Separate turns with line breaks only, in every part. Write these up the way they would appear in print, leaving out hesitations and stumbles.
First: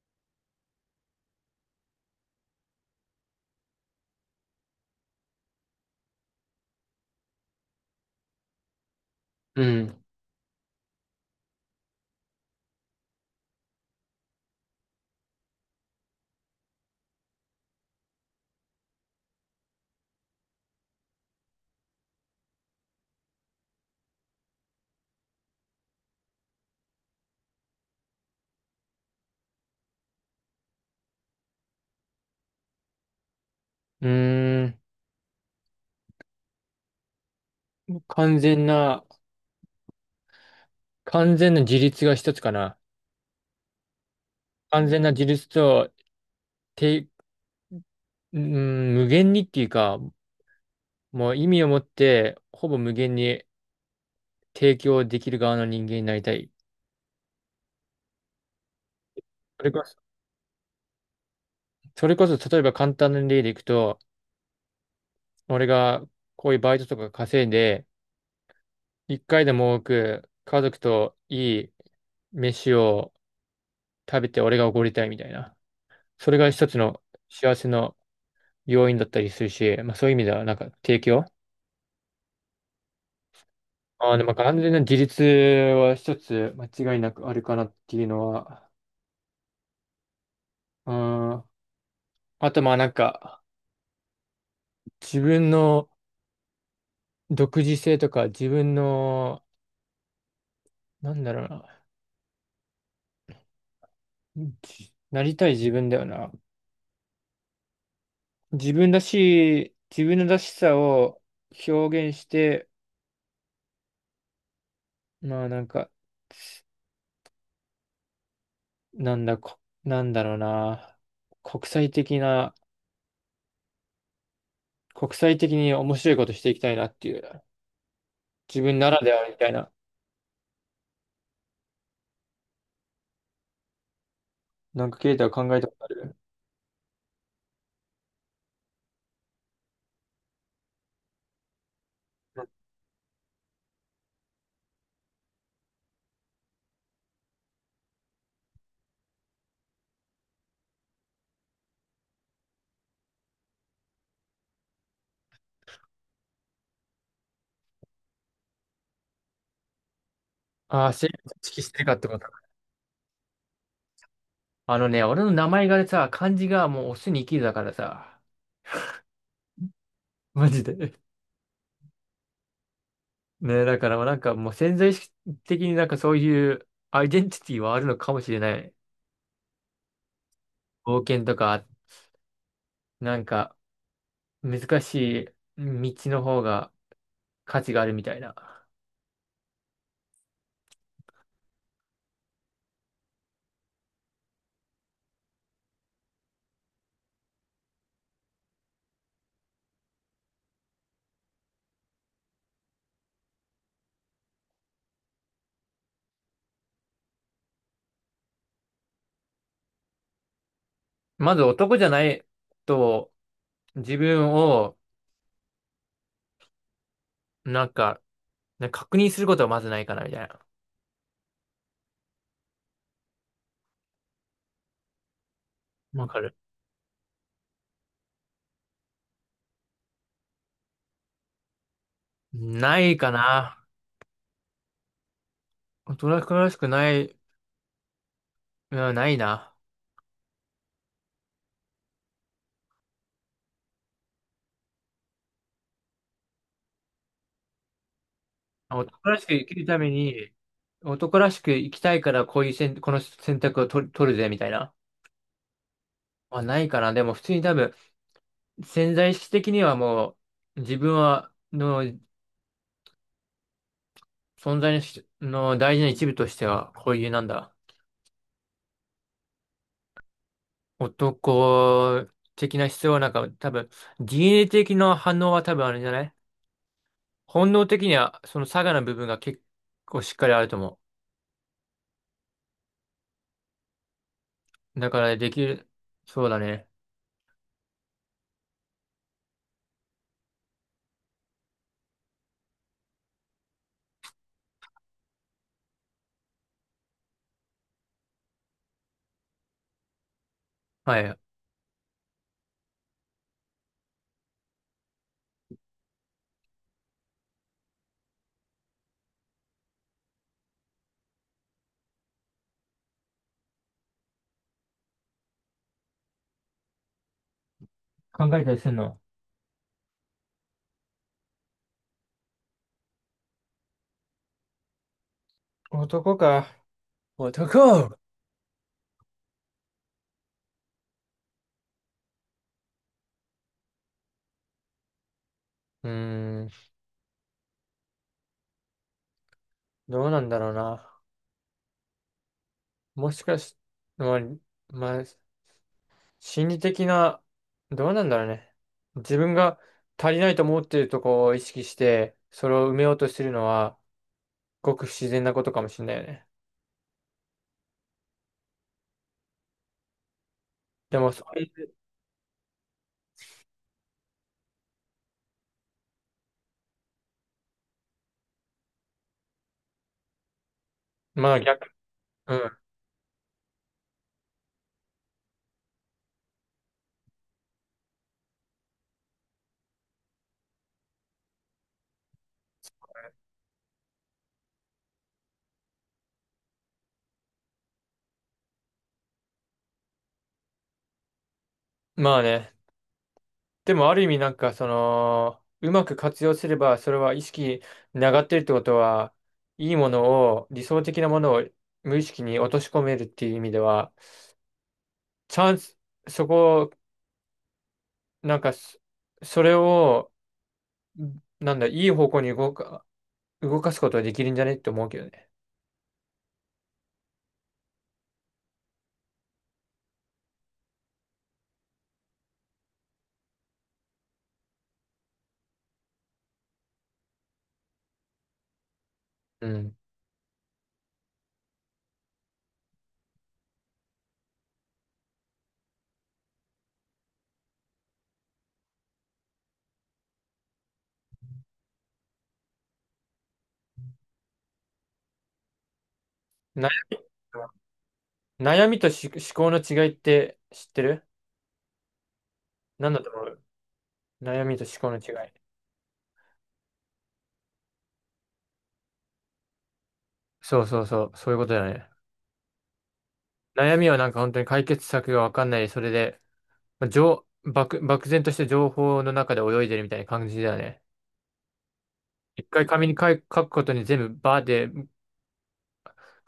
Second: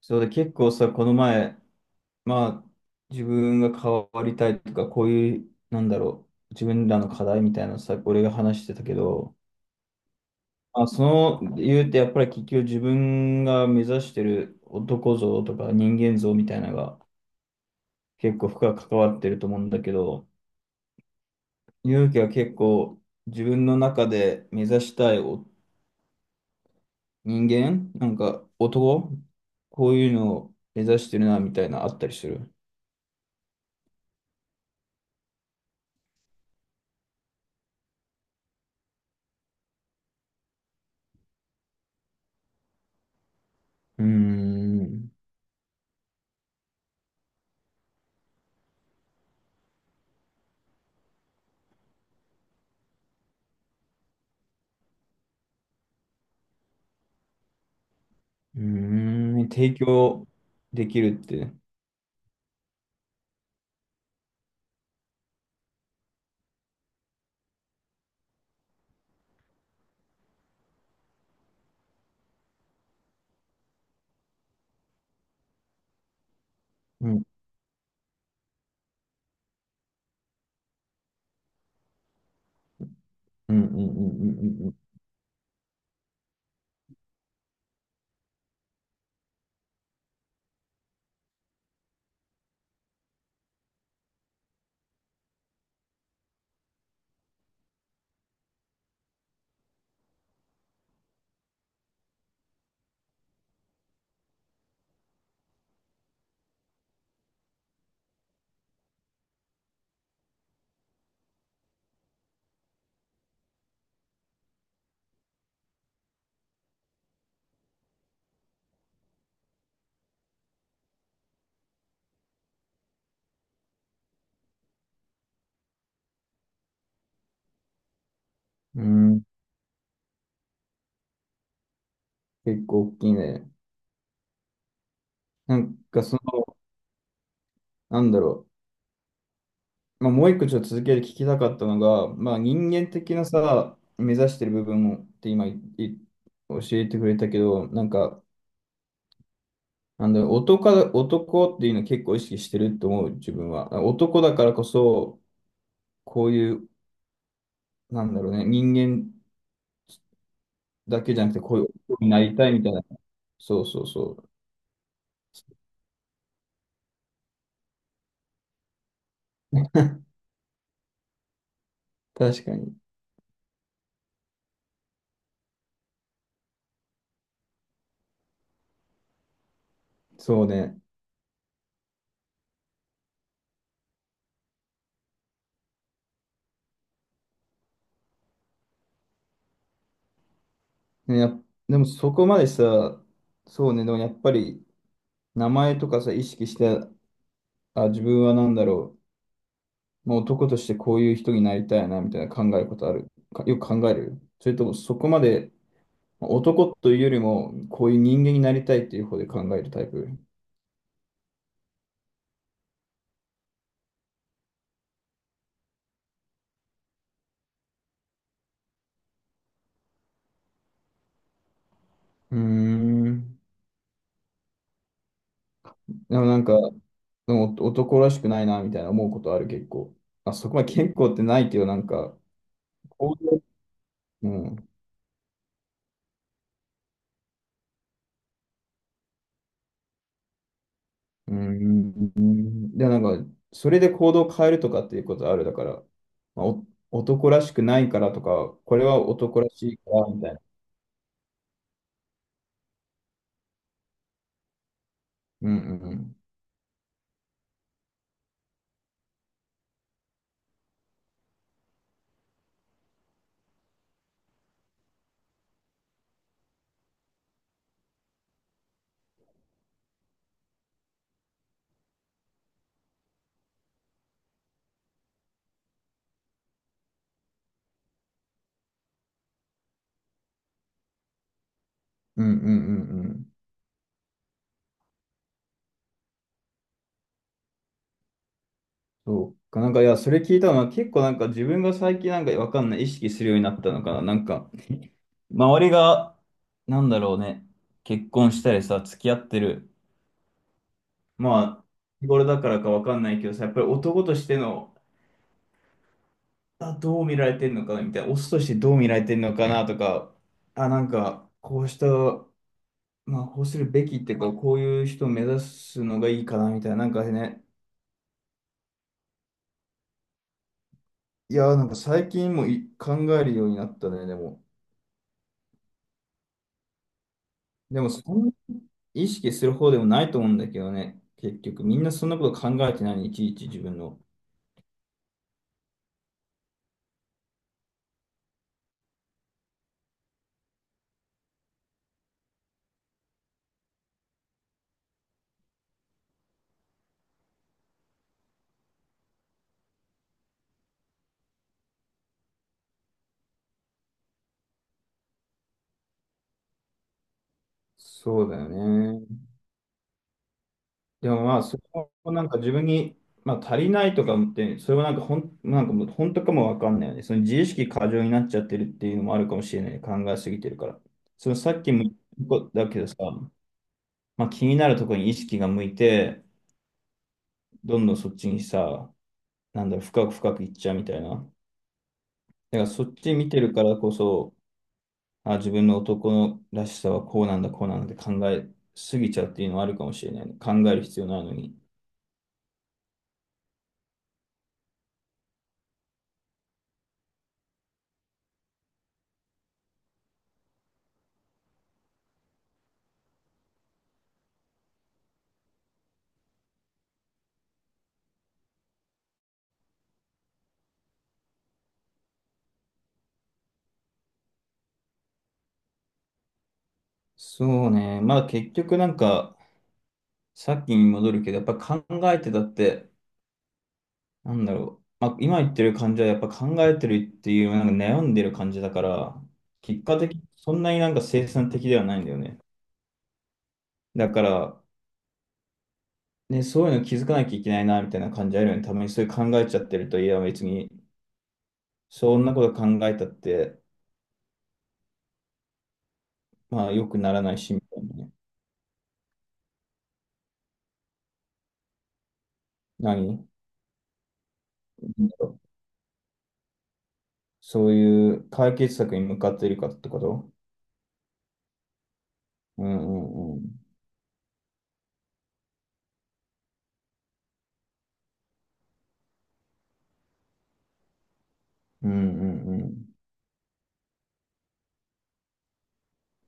そうで、結構さ、この前、まあ、自分が変わりたいとか、こういう、なんだろう、自分らの課題みたいなのさ、俺が話してたけど、
うん。
その理由ってやっぱり結局自分が目指してる男像とか人間像みたいなのが結構深く関わってると思うんだけど、勇気は結構自分の中で目指したいお人間、なんか男、こういうのを目指してるなみたいなあったりする。
うーん。完全な、完全な自立が一つかな。
うー
完全な
ん。
自立と、て、うん、無限にっていうか、もう意味を持って、ほぼ無限に提供できる側の人間になりたい。
うーん、
それ
提
こそ、
供できるって。
それこそ例えば簡単な例でいくと、俺がこういうバイトとか稼いで、一回でも多く家族といい飯を食べて俺がおごりたいみたいな。それが一つの
うん、
幸せの要因だったりするし、まあそういう意味では提供
うん、うん、
ああ、でも完
う
全
ん、
な自立は一つ間違いなくあるかなっていうのは、うん。あとまあ自分の独自性とか、自分の、なんだろうな、じなりたい自分だよな。自分らしい、自分のらしさを表現して、まあなんか、なんだ、こ、なんだろうな、国際的な、国際的に面白いことしていきたいなっていう、自分
うん、う
ならで
ん。うん、
はみたいな、
結構大きいね。
なんかケイタは考
な
えたこ
ん
とあ
か
る？
その、なんだろまあ、もう一個ちょっと続けて聞きたかったのが、まあ、人間的なさ、目指してる部分をって今いい教えてくれたけど、男っていうの結構意識してると思う、自分は。男だからこそ、こういう、なんだろうね、人間
ああ、
だ
性
けじゃなくて、
別意
こうい
識
う
してるかっ
男
て
に
こ
な
と？
りたいみたいな。そうそうそう。
あのね、俺の名前がさ、漢字がもうオスに生きるだからさ、マジで。
確かに。
ね、だからなんかもう潜在意識的になんかそういうアイデンティティはあるのかもしれない。
そうね。
冒険とか、なんか難しい道の方が価値があるみたいな。
ね、やっでもそこまでさ、そうね、でもやっぱり名前とかさ、意識して、自分は何だろう、もう男としてこういう人になりたいな、みたいな考えることある。か、よく考える。それともそこまでまあ男というよりも、こういう人間になりたいっていう方で考えるタイプ。
まず男じゃないと自分をなんか、なんか確認することはまずないかなみたいな。
うーん。
わ
で
か
も
る。
なんか、でもお男らしくないな、みたいな思うことある、結構。あ、そこまで結構ってないけど、なんか、
ないか
こういう、
な。
うん。
男らしくない、うん、ないな。
うーん。で、なんか、それで行動を変えるとかっていうことある。だから、まあ、お男らしくないからとか、これ
男
は
らしく
男
生
ら
きる
しい
ため
から、みた
に、
いな。
男らしく生きたいからこういう選、この選択を取る、取るぜみたいな。
うんうんうん。
はないかな。でも普通に多分、潜在意識的にはもう、自分は、の存在の大事な一部としては、こういうなんだ、男的な必要はなんか多分、DNA 的な反応は多分あるんじゃない？本能的には、その差がの部分が結構しっかりあると思
うんうんうんうん。
う。だからできる、そうだね。
そうか。いや、それ聞いたのは結構なんか自分が最近なんかわかんない意識するようになったのかな。周りが、なんだろうね、結婚したりさ、付き合ってる。
はい。
まあ、日頃だからかわかんないけどさ、やっぱり男としての、あ、どう見られてんのかなみたいな、オスとしてどう見られてんのかなとか、あ、なんか、こうした、まあ、こうするべきっていうか、こういう人を目指すのがいいかなみたいな、なんかね、
考えたりするの？
いや、なんか最近もい考えるようになったね、でも。
男か。
でも、
男。
そんな意識する方でもないと思うんだけどね、結局、みんなそんなこと考えてない、いちいち自分の。
うーん、どうなんだろうな。もしかし、まあ、まあ、心理的な、どうなんだろうね。自分が足りないと思っているとこを意識して、それを埋めようとしてるのは、ごく不自然なことかもしれないよね。
そうだよね。
でも、
で
そ
もま
う
あ、
い
そ
う、
こもなんか自分に、まあ、足りないとか思って、それはなんかほん、なんかもう本当かもわかんないよね。その自意識過剰になっちゃってるっていうのもあるかもしれないね。考えすぎてるから。そ
ま
の
あ
さっ
逆、
きも言
う
っ
ん。
ただけどさ、まあ、気になるところに意識が向いて、どんどんそっちにさ、なんだろう、深く深くいっちゃうみたいな。だからそっち見てるからこそ、あ、自分の男のらしさはこうなんだ、こうなんだって考えすぎちゃうっていうのはあるかもしれないね。考える必要ないのに。
まあね。でも、ある意味なんか、その、うまく活用すれば、それは意識に上がってるってことは、いいものを、理想的なものを無意識に落とし込めるっていう意味では、チャンス、そこ、なんかそ、それを、なんだ、いい方向に動か、動かすことはできるんじゃねって思うけどね。
そうね。まあ結局なんか、さっきに戻るけど、やっぱ考えてたって、なんだろう。まあ、今言ってる感じはやっぱ考えてるっていう、なんか悩んでる感じだから、
うん。
結果的にそんなになんか生産的ではないんだよね。だから、ね、そういうの気づかなきゃいけないな、みたいな感じあるよね。たまにそういう考えちゃってると、いや、別に、そんなこと考えたって、ま
悩
あ、良くならないし、みたいなね。
悩みとし思考の違いって知ってる？なんだと思
何？
う？悩みと思考の違い。
そういう解決策に向かっているかってこと？
そうそうそう、そういうことだね。
うんうんうん。
悩みはなんか本当に解決策がわかんない、それで、まあ、漠然として情報の中で泳いでるみたいな感じだよね。
うんう
一
んう
回紙
ん。
に書い書くことに全部バーで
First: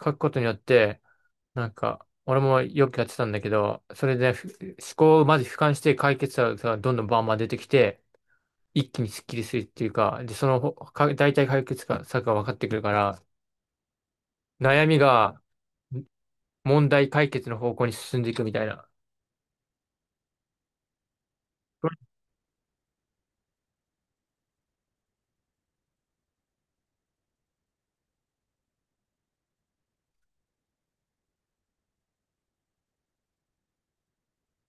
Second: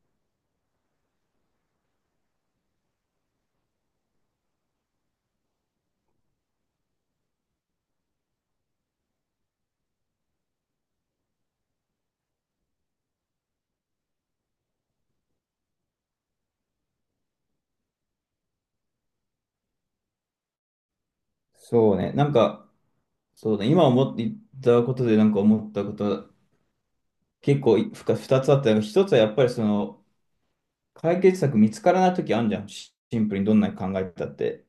書くことによって、なんか、俺もよくやってたんだけど、それで思考をまず俯瞰して解決策がどんどんバンバン出てきて、一気にスッキリするっていうか、で、そのほか大体解決策が分かってくるから、悩みが問題解決の方向に進んでいくみたいな。
そうね。そうだね、今思って言ったことでなんか思ったことは結構ふか2つあったのが、なんかひとつはやっぱりその解決策見つからない時あるじゃん。シシンプルにどんなに考えてたって。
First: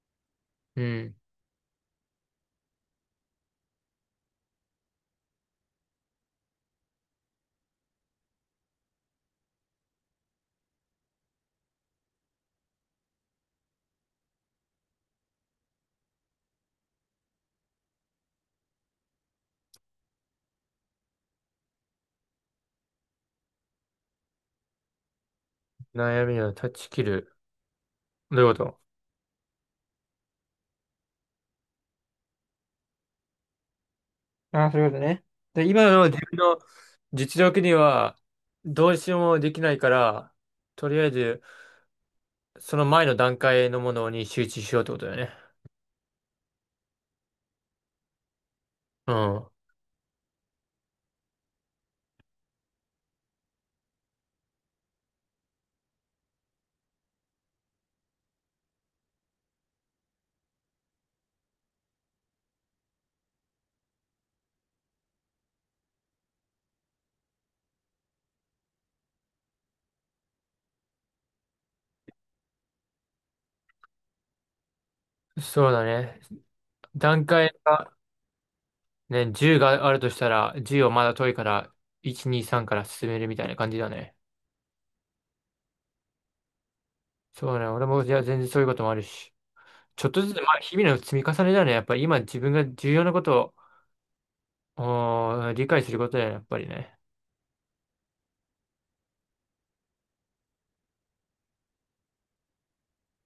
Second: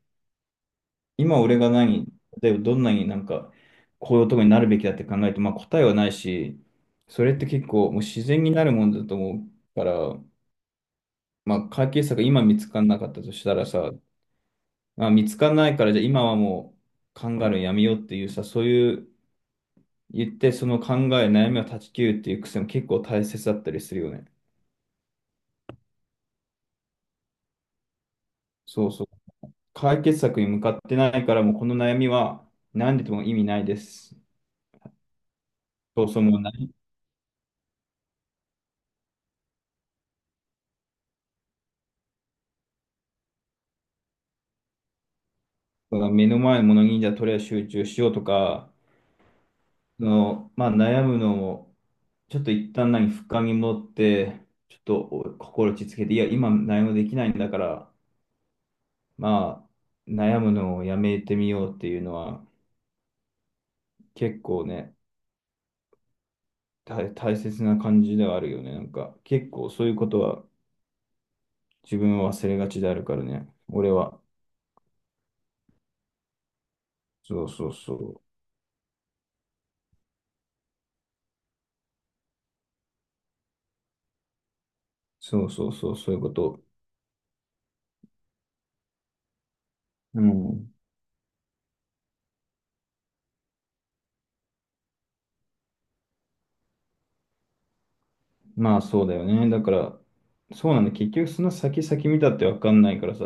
うん。
今俺が何、例えばどんなになんかこういうとこになるべきだって考えて、まあ答えはないし、それって結構もう自然になるもんだと思うから、まあ解決策今見つからなかったとしたらさ、まあ、見つからないからじゃあ今はもう考えるのやめようっていうさ、そういう言って、その考え、悩みを断ち切るっていう癖も結構大切だったりするよね。
悩みを断ち切る。どういうこと？
そうそう。解決策に向かってないから、もうこの悩みは何でも意味ないです。
ああ、そういうことね。で、今
そ
の
う
自
そう、
分
もう
の
何
実力にはどうしようもできないから、とりあえずその前の段階のものに集中しようってことだよね。
かが目の前のものにじゃあとりあえず集中しようとか、
うん。
その、まあ悩むのも、ちょっと一旦、深み持って、ちょっとお心落ち着けて、いや、今何もできないんだから、まあ、悩むのをやめてみようっていうのは、結構ね、大切な感じではあるよね。なんか、結構そういうことは自分は忘れがちであるからね。俺は。
そうだね。段
そう
階
そう
が
そう。
ね、10があるとしたら、10をまだ遠いから、1、2、3から進めるみたいな感じだね。
そうそうそう、そういうこと。
そうね。俺も、じゃあ全然そういうこともあるし。ちょっと
う
ずつ、まあ、
ん。
日々の積み重ねだね。やっぱり今自分が重要なことを、理解することだよね、やっぱりね。
まあそうだよね。だから、そうなんだ。結局その先々見たってわかんないからさ、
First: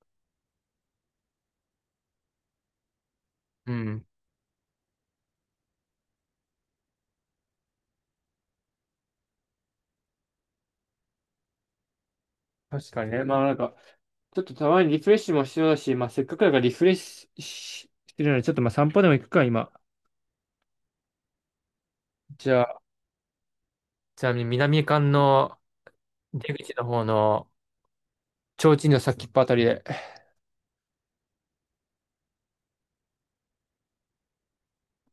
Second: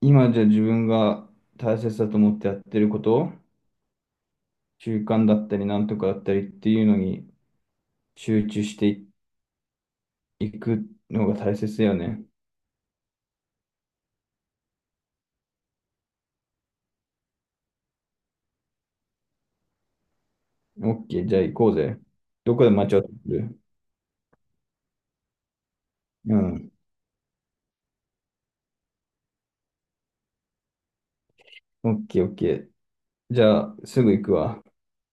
今じゃ自分が大切だと思ってやってること、
うん。
習慣だったりなんとかだったりっていうのに集中していくのが大切だよね。
確かにね。まあなんか、ちょっとたまにリフレッシュも必要だし、まあせっかくだからリフレッシュししてるので、ちょっとまあ散歩でも行くか、今。
オッケー、じゃあ行こうぜ。
じ
ど
ゃ
こで
あ、
待ち合わせする？
ちなみに南館の
う
出
ん。
口の方の、提灯の先っぽあたりで、
オッケー、オッケー。じゃあ、すぐ行くわ。